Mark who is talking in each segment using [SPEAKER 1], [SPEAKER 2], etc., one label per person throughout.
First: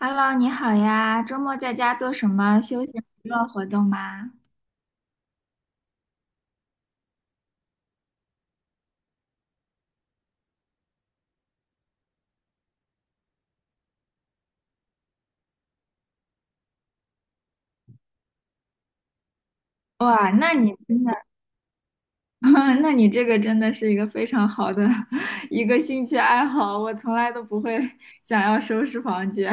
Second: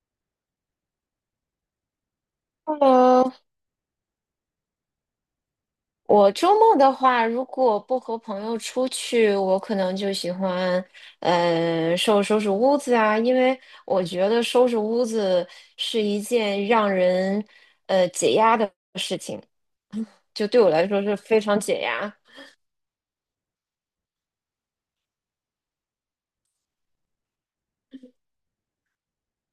[SPEAKER 1] Hello，你好呀，周末在家做什么休闲娱
[SPEAKER 2] 喽，
[SPEAKER 1] 乐活动吗？
[SPEAKER 2] 我周末的话，如果不和朋友出去，我可能就喜欢，收拾收拾屋子啊，因为我觉得收拾屋子是一件让人，解压的事情，
[SPEAKER 1] 哇，
[SPEAKER 2] 就
[SPEAKER 1] 那
[SPEAKER 2] 对我
[SPEAKER 1] 你
[SPEAKER 2] 来说
[SPEAKER 1] 真的，
[SPEAKER 2] 是非常解压。
[SPEAKER 1] 那你这个真的是一个非常好的 一个兴趣爱好，我从来都不会 想要收拾房间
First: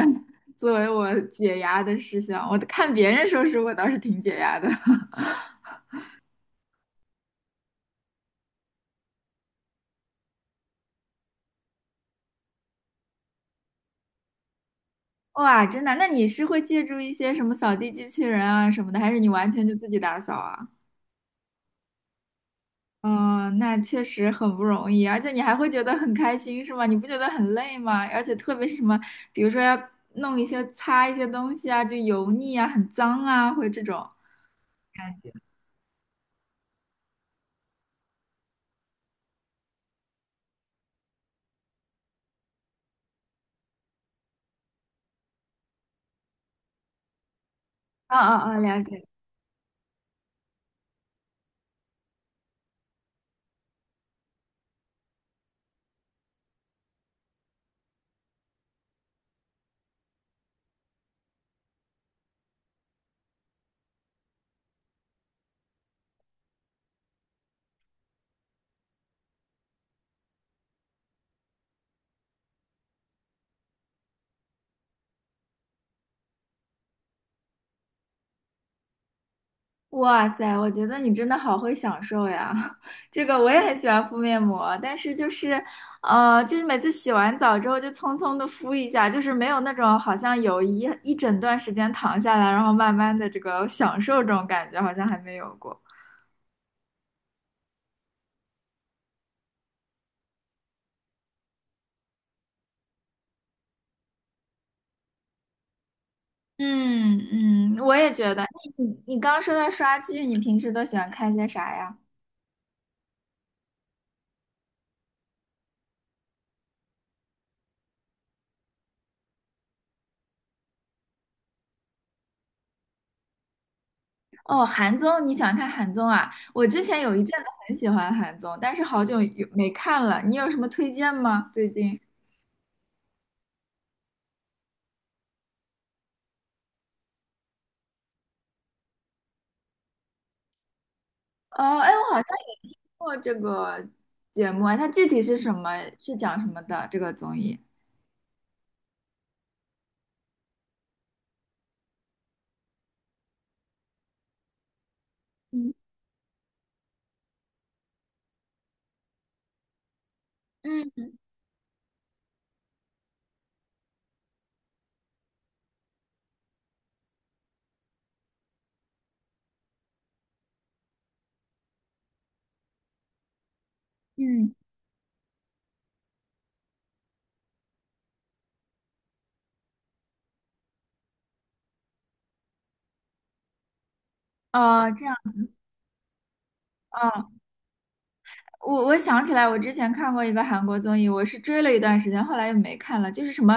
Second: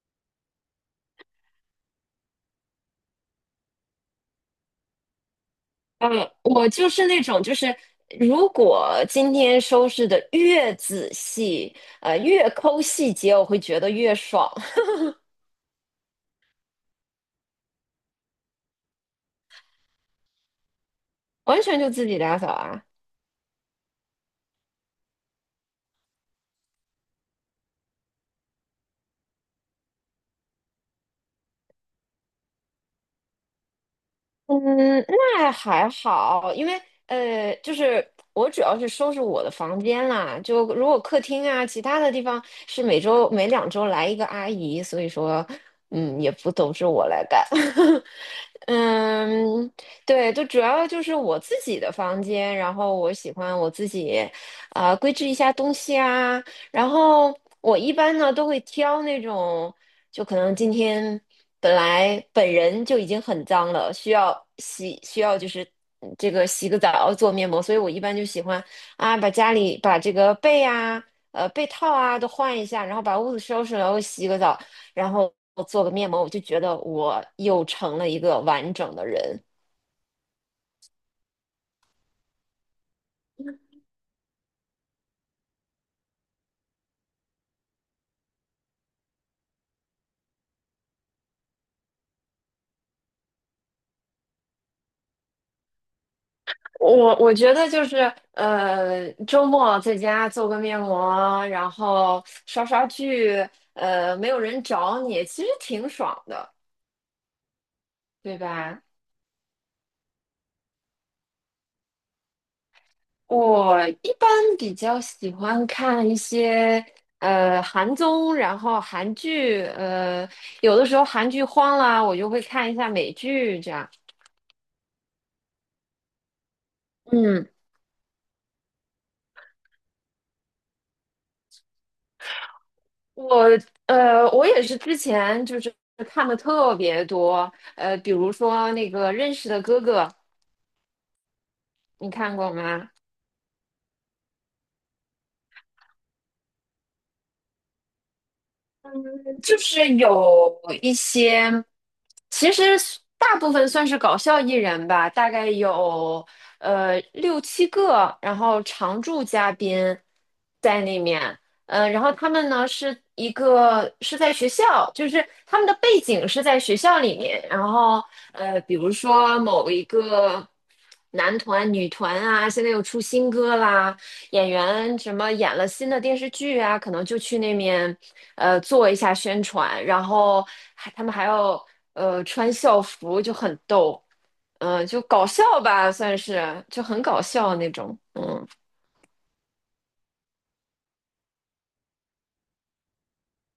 [SPEAKER 1] 作为我解压的事项，我看别人收拾我倒是挺解压的。
[SPEAKER 2] 嗯，我就是那种，就是如果今天收拾的越仔细，越抠细节，我会觉得越爽，
[SPEAKER 1] 哇，真的，那你是会借助一些什么扫地机器人啊什么的，还是你完全就自己打扫啊？
[SPEAKER 2] 完全就自己打扫啊。
[SPEAKER 1] 嗯，那确实很不容易，而且你还会觉得很开心，是吗？你不觉得很累吗？而且特别是什么，比如说要弄一些擦一些东西啊，就油腻啊、很脏啊，会这种
[SPEAKER 2] 嗯，
[SPEAKER 1] 感觉。
[SPEAKER 2] 那还好，因为就是我主要是收拾我的房间啦，就如果客厅啊，其他的地方是每周每两周来一个阿姨，所以说，嗯，也不都是我来干。
[SPEAKER 1] 啊啊啊！了解。
[SPEAKER 2] 嗯，对，就主要就是我自己的房间，然后我喜欢我自己，规制一下东西啊，然后我一般呢都会挑那种。就可能今天本来本人就已经很脏了，需要洗，需要就是这个洗个澡做面膜，所以我一般就喜欢啊，把家里把这个被啊、被套啊都换一下，然后把屋子收拾了，然后洗个澡，然后做个面膜，我就觉得我又成了一个完整的人。
[SPEAKER 1] 哇塞，我觉得你真的好会享受呀！这个我也很喜欢敷面膜，但是就是，就是每次洗完澡之后就匆匆的敷一下，就是没有那种好像有一整段时间躺下来，然后慢慢的这个享受这种感觉，好像还没有过。
[SPEAKER 2] 我觉得就是周末在家做个面膜，然后刷刷剧，没有人找你，其实挺爽的。
[SPEAKER 1] 嗯嗯，我也觉
[SPEAKER 2] 对
[SPEAKER 1] 得。
[SPEAKER 2] 吧？
[SPEAKER 1] 你刚刚说到刷剧，你平时都喜欢看些啥呀？
[SPEAKER 2] 我一般比较喜欢看一些韩综，然后韩剧，有的时候韩剧荒了，我就会看一下美剧这样。
[SPEAKER 1] 哦，韩综，你喜欢看韩综啊？我之前有一阵子
[SPEAKER 2] 嗯，
[SPEAKER 1] 很喜欢韩综，但是好久有没看了。你有什么推荐吗？最近？
[SPEAKER 2] 我我也是之前就是看的特别多，比如说那个《认识的哥哥》，
[SPEAKER 1] 哦，哎，
[SPEAKER 2] 你
[SPEAKER 1] 我好像
[SPEAKER 2] 看过
[SPEAKER 1] 也听
[SPEAKER 2] 吗？
[SPEAKER 1] 过这个节目啊，它具体是什么？是讲什么的？这个综艺？
[SPEAKER 2] 嗯，就是有一些，其实大部分算是搞笑艺人吧，大概
[SPEAKER 1] 嗯
[SPEAKER 2] 有六七个，然后常驻嘉宾在那
[SPEAKER 1] 嗯
[SPEAKER 2] 面，然后他们呢是一个是在学校，就是他们的背景是在学校里面，然后比如说某一个男团、女团啊，现在又出新歌啦，演
[SPEAKER 1] 嗯，
[SPEAKER 2] 员什么演了新的电视剧啊，可能就去那面做一下宣传，然后还他们还要穿校服，就很逗，
[SPEAKER 1] 哦，
[SPEAKER 2] 就
[SPEAKER 1] 这样。
[SPEAKER 2] 搞笑吧，算是就很搞
[SPEAKER 1] 哦，
[SPEAKER 2] 笑那种，嗯。
[SPEAKER 1] 我想起来，我之前看过一个韩国综艺，我是追了一段时间，后来又没看了，就是什么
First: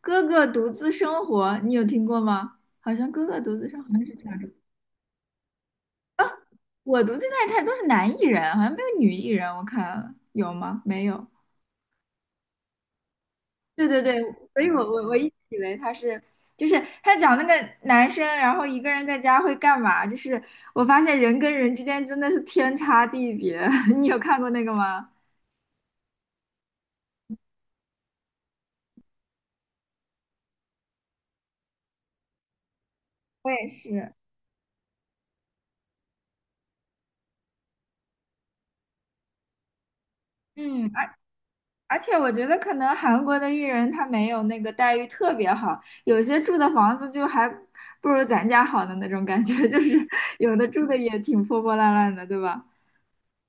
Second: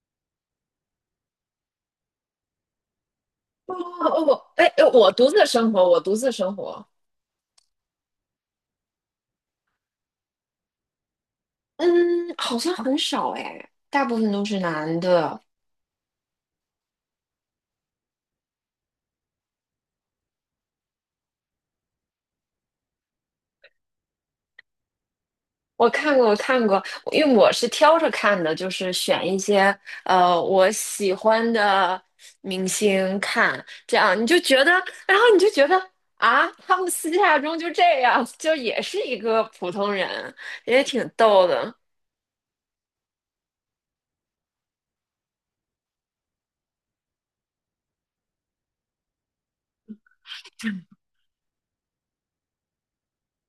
[SPEAKER 1] 《哥哥独自生活》，你有听过吗？好像《哥哥独自
[SPEAKER 2] 哦
[SPEAKER 1] 生活》好像是
[SPEAKER 2] 哦，
[SPEAKER 1] 这样的。
[SPEAKER 2] 我哎，哎我独自生活，我独自生活。
[SPEAKER 1] 我独自在看都是男艺人，好像没有女艺人，我看了有吗？没有。
[SPEAKER 2] 嗯，好像很少哎，
[SPEAKER 1] 对对
[SPEAKER 2] 大部
[SPEAKER 1] 对，
[SPEAKER 2] 分都是
[SPEAKER 1] 所以我
[SPEAKER 2] 男
[SPEAKER 1] 我我一直
[SPEAKER 2] 的。
[SPEAKER 1] 以为他是，就是他讲那个男生，然后一个人在家会干嘛？就是我发现人跟人之间真的是天差地别。你有看过那个吗？
[SPEAKER 2] 我看过，我看过，因为我是挑着看的，就是选一些我喜欢的明星
[SPEAKER 1] 我
[SPEAKER 2] 看，
[SPEAKER 1] 也
[SPEAKER 2] 这
[SPEAKER 1] 是。
[SPEAKER 2] 样你就觉得，然后你就觉得啊，他们私下中就这样，就也是一个普通人，也
[SPEAKER 1] 嗯。
[SPEAKER 2] 挺逗的。
[SPEAKER 1] 而且我觉得可能韩国的艺人他没有那个待遇特别好，有些住的房子就还不如咱家好的那种感觉，就是有的住的也挺破破烂烂的，对吧？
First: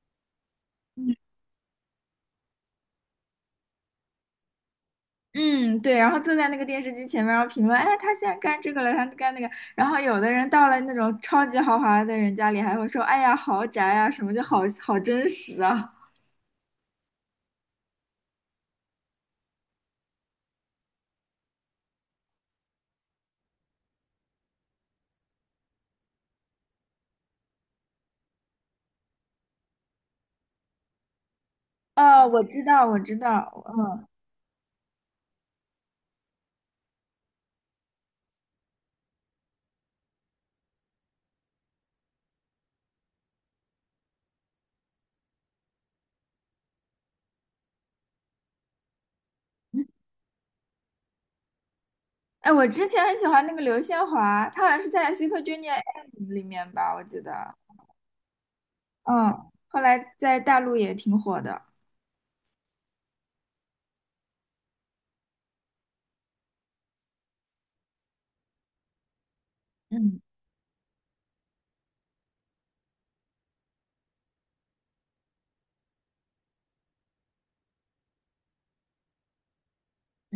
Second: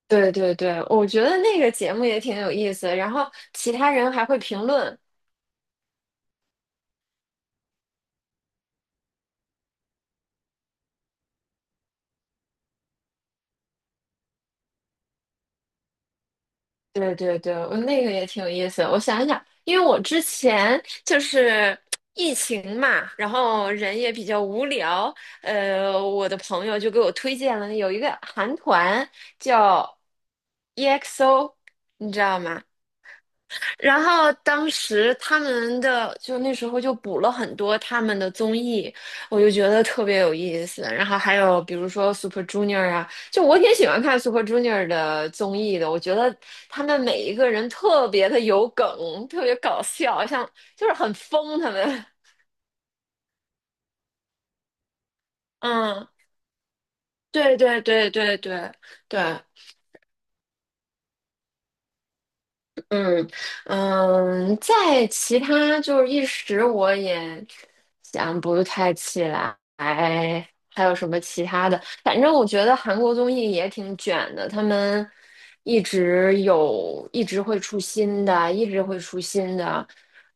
[SPEAKER 2] 对对对，我
[SPEAKER 1] 嗯
[SPEAKER 2] 觉得那个节目也挺有意思，然后其他人还会评论，
[SPEAKER 1] 嗯，对，然后坐在那个电视机前面，然后评论，哎，他现在干这个了，他干那个，然后有的人到了那种超级豪华的人家里，还会说，哎呀，豪宅啊，什么就好好真实啊。
[SPEAKER 2] 对对对，我那个也挺有意思。我想一想，因为我之前就是疫情嘛，然后人也比较无聊，我的朋友就给我推荐了有一个韩团叫 EXO,你知
[SPEAKER 1] 哦，
[SPEAKER 2] 道
[SPEAKER 1] 我
[SPEAKER 2] 吗？
[SPEAKER 1] 知道，我知道，
[SPEAKER 2] 然
[SPEAKER 1] 嗯。
[SPEAKER 2] 后当时他们的就那时候就补了很多他们的综艺，我就觉得特别有意思。然后还有比如说 Super Junior 啊，就我挺喜欢看 Super Junior 的综艺的。我觉得他们每一个人特别的有梗，特别搞笑，像就是很疯他们。
[SPEAKER 1] 哎，我之前很喜欢那个刘宪华，他好像是在 Super Junior
[SPEAKER 2] 嗯，
[SPEAKER 1] M 里面吧，我记得。
[SPEAKER 2] 对对对对对对。
[SPEAKER 1] 嗯，后来在大陆也挺火的。
[SPEAKER 2] 嗯嗯，在其他就是一时我也想不太起来，
[SPEAKER 1] 嗯
[SPEAKER 2] 还有什么其他的？反正我觉得韩国综艺也挺卷的，他们一直有，一直会出新的，一直会出新的，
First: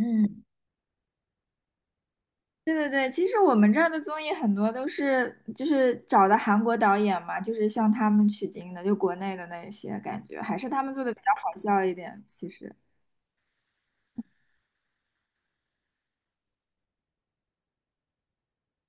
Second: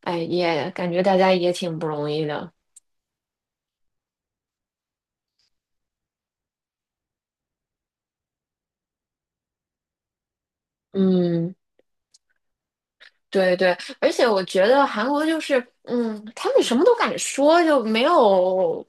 [SPEAKER 2] 哎，也感觉大家也挺不容易的。
[SPEAKER 1] 对对对，其实我们这儿的综艺很多都是就是找的韩国导演嘛，就是向他们取经的，就国内的那一些感觉，还是他们做的比较好
[SPEAKER 2] 嗯。
[SPEAKER 1] 笑一点，其实。
[SPEAKER 2] 对对，而且我觉得韩国就是，嗯，他们什么都敢说，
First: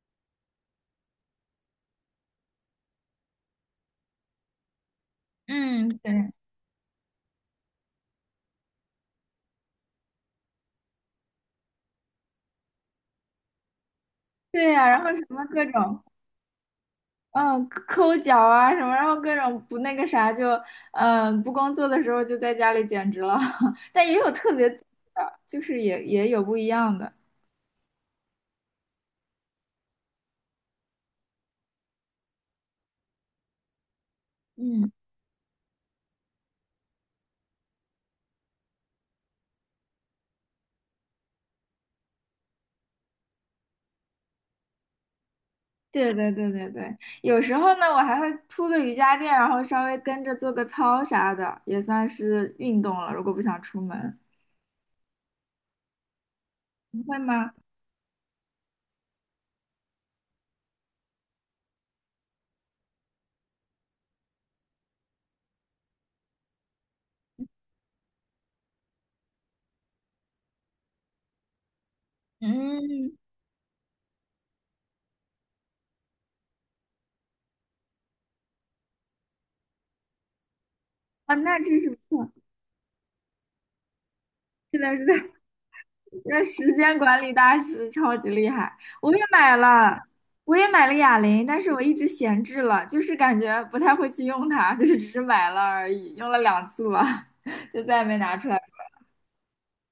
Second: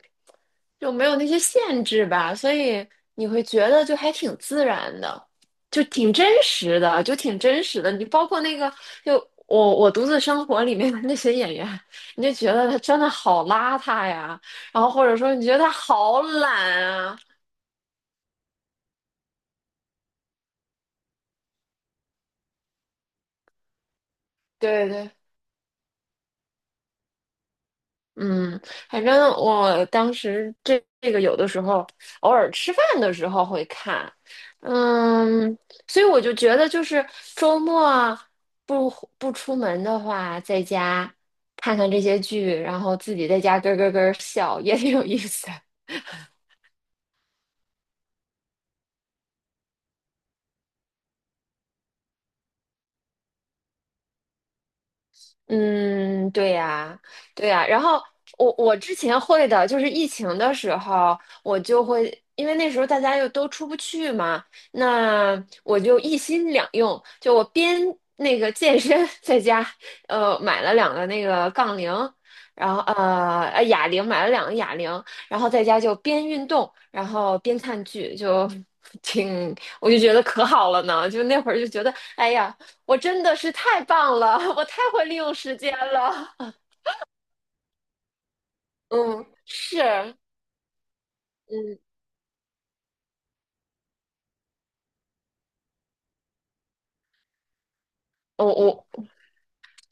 [SPEAKER 2] 就没有那些限制吧，所以你会觉得就还挺自然的，
[SPEAKER 1] 嗯，对
[SPEAKER 2] 就挺真实的。你包括那个，就我独自生活里面的那些演员，你就觉得他真的好邋遢呀，
[SPEAKER 1] 对
[SPEAKER 2] 然
[SPEAKER 1] 呀、
[SPEAKER 2] 后
[SPEAKER 1] 然
[SPEAKER 2] 或
[SPEAKER 1] 后
[SPEAKER 2] 者
[SPEAKER 1] 什
[SPEAKER 2] 说你
[SPEAKER 1] 么
[SPEAKER 2] 觉得
[SPEAKER 1] 各
[SPEAKER 2] 他
[SPEAKER 1] 种。
[SPEAKER 2] 好懒啊，
[SPEAKER 1] 嗯，抠脚啊什么，然后各种不那个啥就，嗯，不工作的时候就在家里简直了，但也有特别自律
[SPEAKER 2] 对对。
[SPEAKER 1] 的，就是也有不一样的。
[SPEAKER 2] 嗯，反正我当时这个有的时候偶尔吃饭的时候会看，
[SPEAKER 1] 嗯，
[SPEAKER 2] 嗯，所以我就觉得就是周末不不出门的话，在家看看这些剧，然后自己在家咯咯咯笑也挺有意思。
[SPEAKER 1] 对对对对对，有时候呢，我还会铺个瑜伽垫，然后稍微跟着做个操啥的，也算是运动了。如果不想出门，
[SPEAKER 2] 嗯，对呀，
[SPEAKER 1] 你会
[SPEAKER 2] 对
[SPEAKER 1] 吗？
[SPEAKER 2] 呀。然后我之前会的，就是疫情的时候，我就会，因为那时候大家又都出不去嘛，那我就一心两用，就我边那个健身，在家，买了两个那个杠铃，然后
[SPEAKER 1] 嗯，
[SPEAKER 2] 哑铃，买了两个哑铃，然后在家就边运动，然后边看剧，就 挺，我就觉得可好了呢，就
[SPEAKER 1] 啊，
[SPEAKER 2] 那会
[SPEAKER 1] 那
[SPEAKER 2] 儿就
[SPEAKER 1] 真
[SPEAKER 2] 觉
[SPEAKER 1] 是
[SPEAKER 2] 得，
[SPEAKER 1] 不错。
[SPEAKER 2] 哎呀。我真的是太棒了，我太
[SPEAKER 1] 是的，
[SPEAKER 2] 会
[SPEAKER 1] 是
[SPEAKER 2] 利用
[SPEAKER 1] 的。
[SPEAKER 2] 时间了。
[SPEAKER 1] 那 时间管理大师超级厉害，我也
[SPEAKER 2] 嗯，
[SPEAKER 1] 买
[SPEAKER 2] 是，
[SPEAKER 1] 了，
[SPEAKER 2] 嗯，
[SPEAKER 1] 我也买了哑铃，但是我一直闲置了，就是感觉不太会去用它，就是只是买了而已，用了两次吧，就再也没拿
[SPEAKER 2] 我
[SPEAKER 1] 出来。
[SPEAKER 2] 我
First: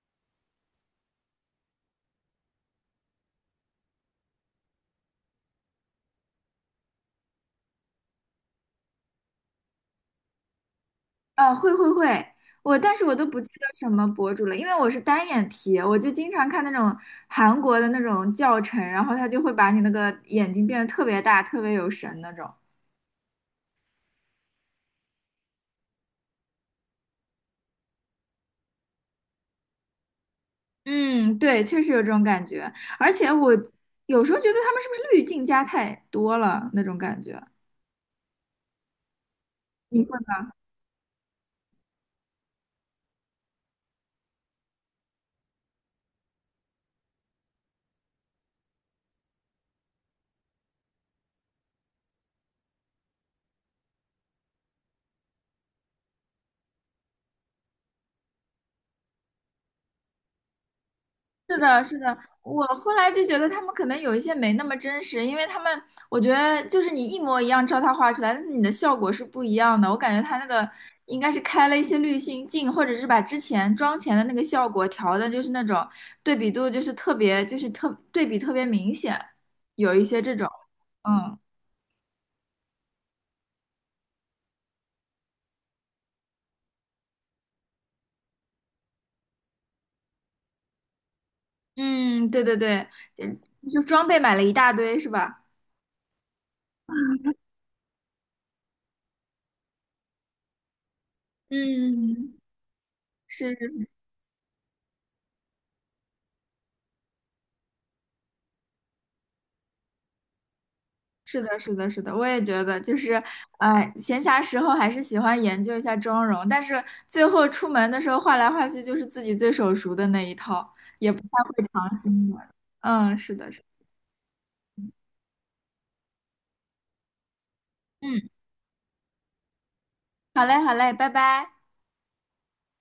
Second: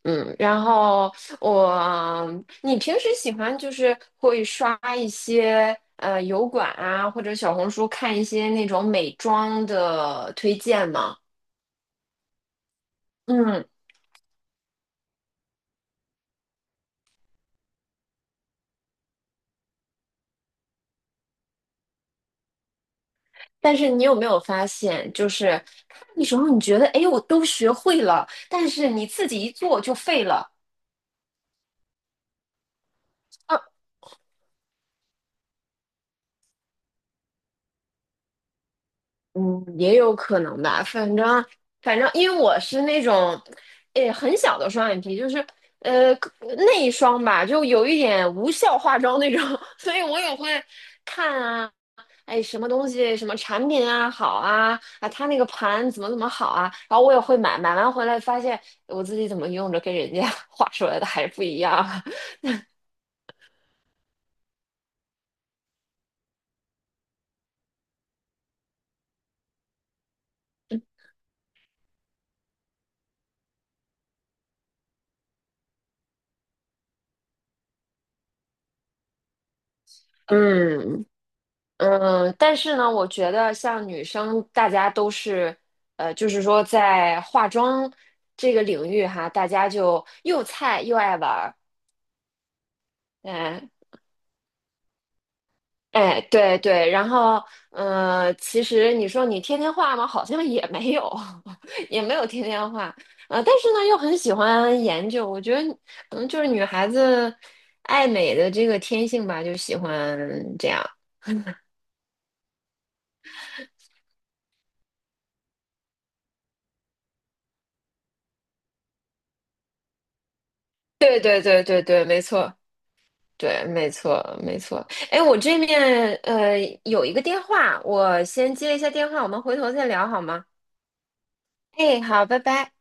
[SPEAKER 2] 嗯，然后我，你平时喜欢就是会刷一些油管啊，或者小红书看一些那种美妆的推荐吗？
[SPEAKER 1] 啊，会会会，我但是我都不记
[SPEAKER 2] 嗯，
[SPEAKER 1] 得什么博主了，因为我是单眼皮，我就经常看那种韩国的那种教程，然后他就会把你那个眼睛变得特别大，特别有神那种。
[SPEAKER 2] 但是你有没有发现，就是看的时候你觉得，哎，我都学会了，但是你自己一做就废了。
[SPEAKER 1] 嗯，对，确实有这种感觉，而且我有时候觉得他们是不是滤镜加太多了那种感觉。
[SPEAKER 2] 嗯，也
[SPEAKER 1] 你会
[SPEAKER 2] 有可能吧，反正,因为我是那种，诶，很小的双眼皮，就是内双吧，就有一点无效化妆那种，所以我也会看啊，哎，什么东西什么产品啊好啊啊，它那个盘怎么怎么好啊，然后我也会买，买完回来发现我自己怎么用着跟人家 画出来的还不
[SPEAKER 1] 是
[SPEAKER 2] 一
[SPEAKER 1] 的，
[SPEAKER 2] 样，
[SPEAKER 1] 是的，我后来就觉得他们可能有一些没那么真实，因为他们，我觉得就是你一模一样照他画出来，但是你的效果是不一样的。我感觉他那个应该是开了一些滤镜镜，或者是把之前妆前的那个效果调的，就是那种对比度就是特别，就是特对比特别明显，有一些 这种，
[SPEAKER 2] 嗯。
[SPEAKER 1] 嗯。
[SPEAKER 2] 嗯，但是呢，我觉得像女生，大家都是，就是说在化妆这个领域哈，大家就又菜又爱玩儿，
[SPEAKER 1] 嗯，对对对，
[SPEAKER 2] 哎
[SPEAKER 1] 就就装备买了一大堆是吧？
[SPEAKER 2] 哎，对对，然后，其实你说你天天画吗？好像也没有，也没有
[SPEAKER 1] 嗯，
[SPEAKER 2] 天天画，但
[SPEAKER 1] 是
[SPEAKER 2] 是呢，又很喜欢研究，我觉得可能就是女孩子爱美的这个天性吧，就喜欢这样。
[SPEAKER 1] 是的，是的，是的，我也觉得，就是，闲暇时候还是喜欢研究一下妆容，但是最后出门的时候换来换去就是自己最手熟的那一套，也不
[SPEAKER 2] 对
[SPEAKER 1] 太
[SPEAKER 2] 对
[SPEAKER 1] 会
[SPEAKER 2] 对对
[SPEAKER 1] 尝
[SPEAKER 2] 对，没
[SPEAKER 1] 新的。
[SPEAKER 2] 错。
[SPEAKER 1] 嗯，是的，是
[SPEAKER 2] 对，
[SPEAKER 1] 的，
[SPEAKER 2] 没错，没错。哎，我这面有一个电话，我
[SPEAKER 1] 嗯，
[SPEAKER 2] 先接一下电话，我们回头再聊好
[SPEAKER 1] 好
[SPEAKER 2] 吗？
[SPEAKER 1] 嘞，好嘞，拜拜。
[SPEAKER 2] 哎，好，拜拜。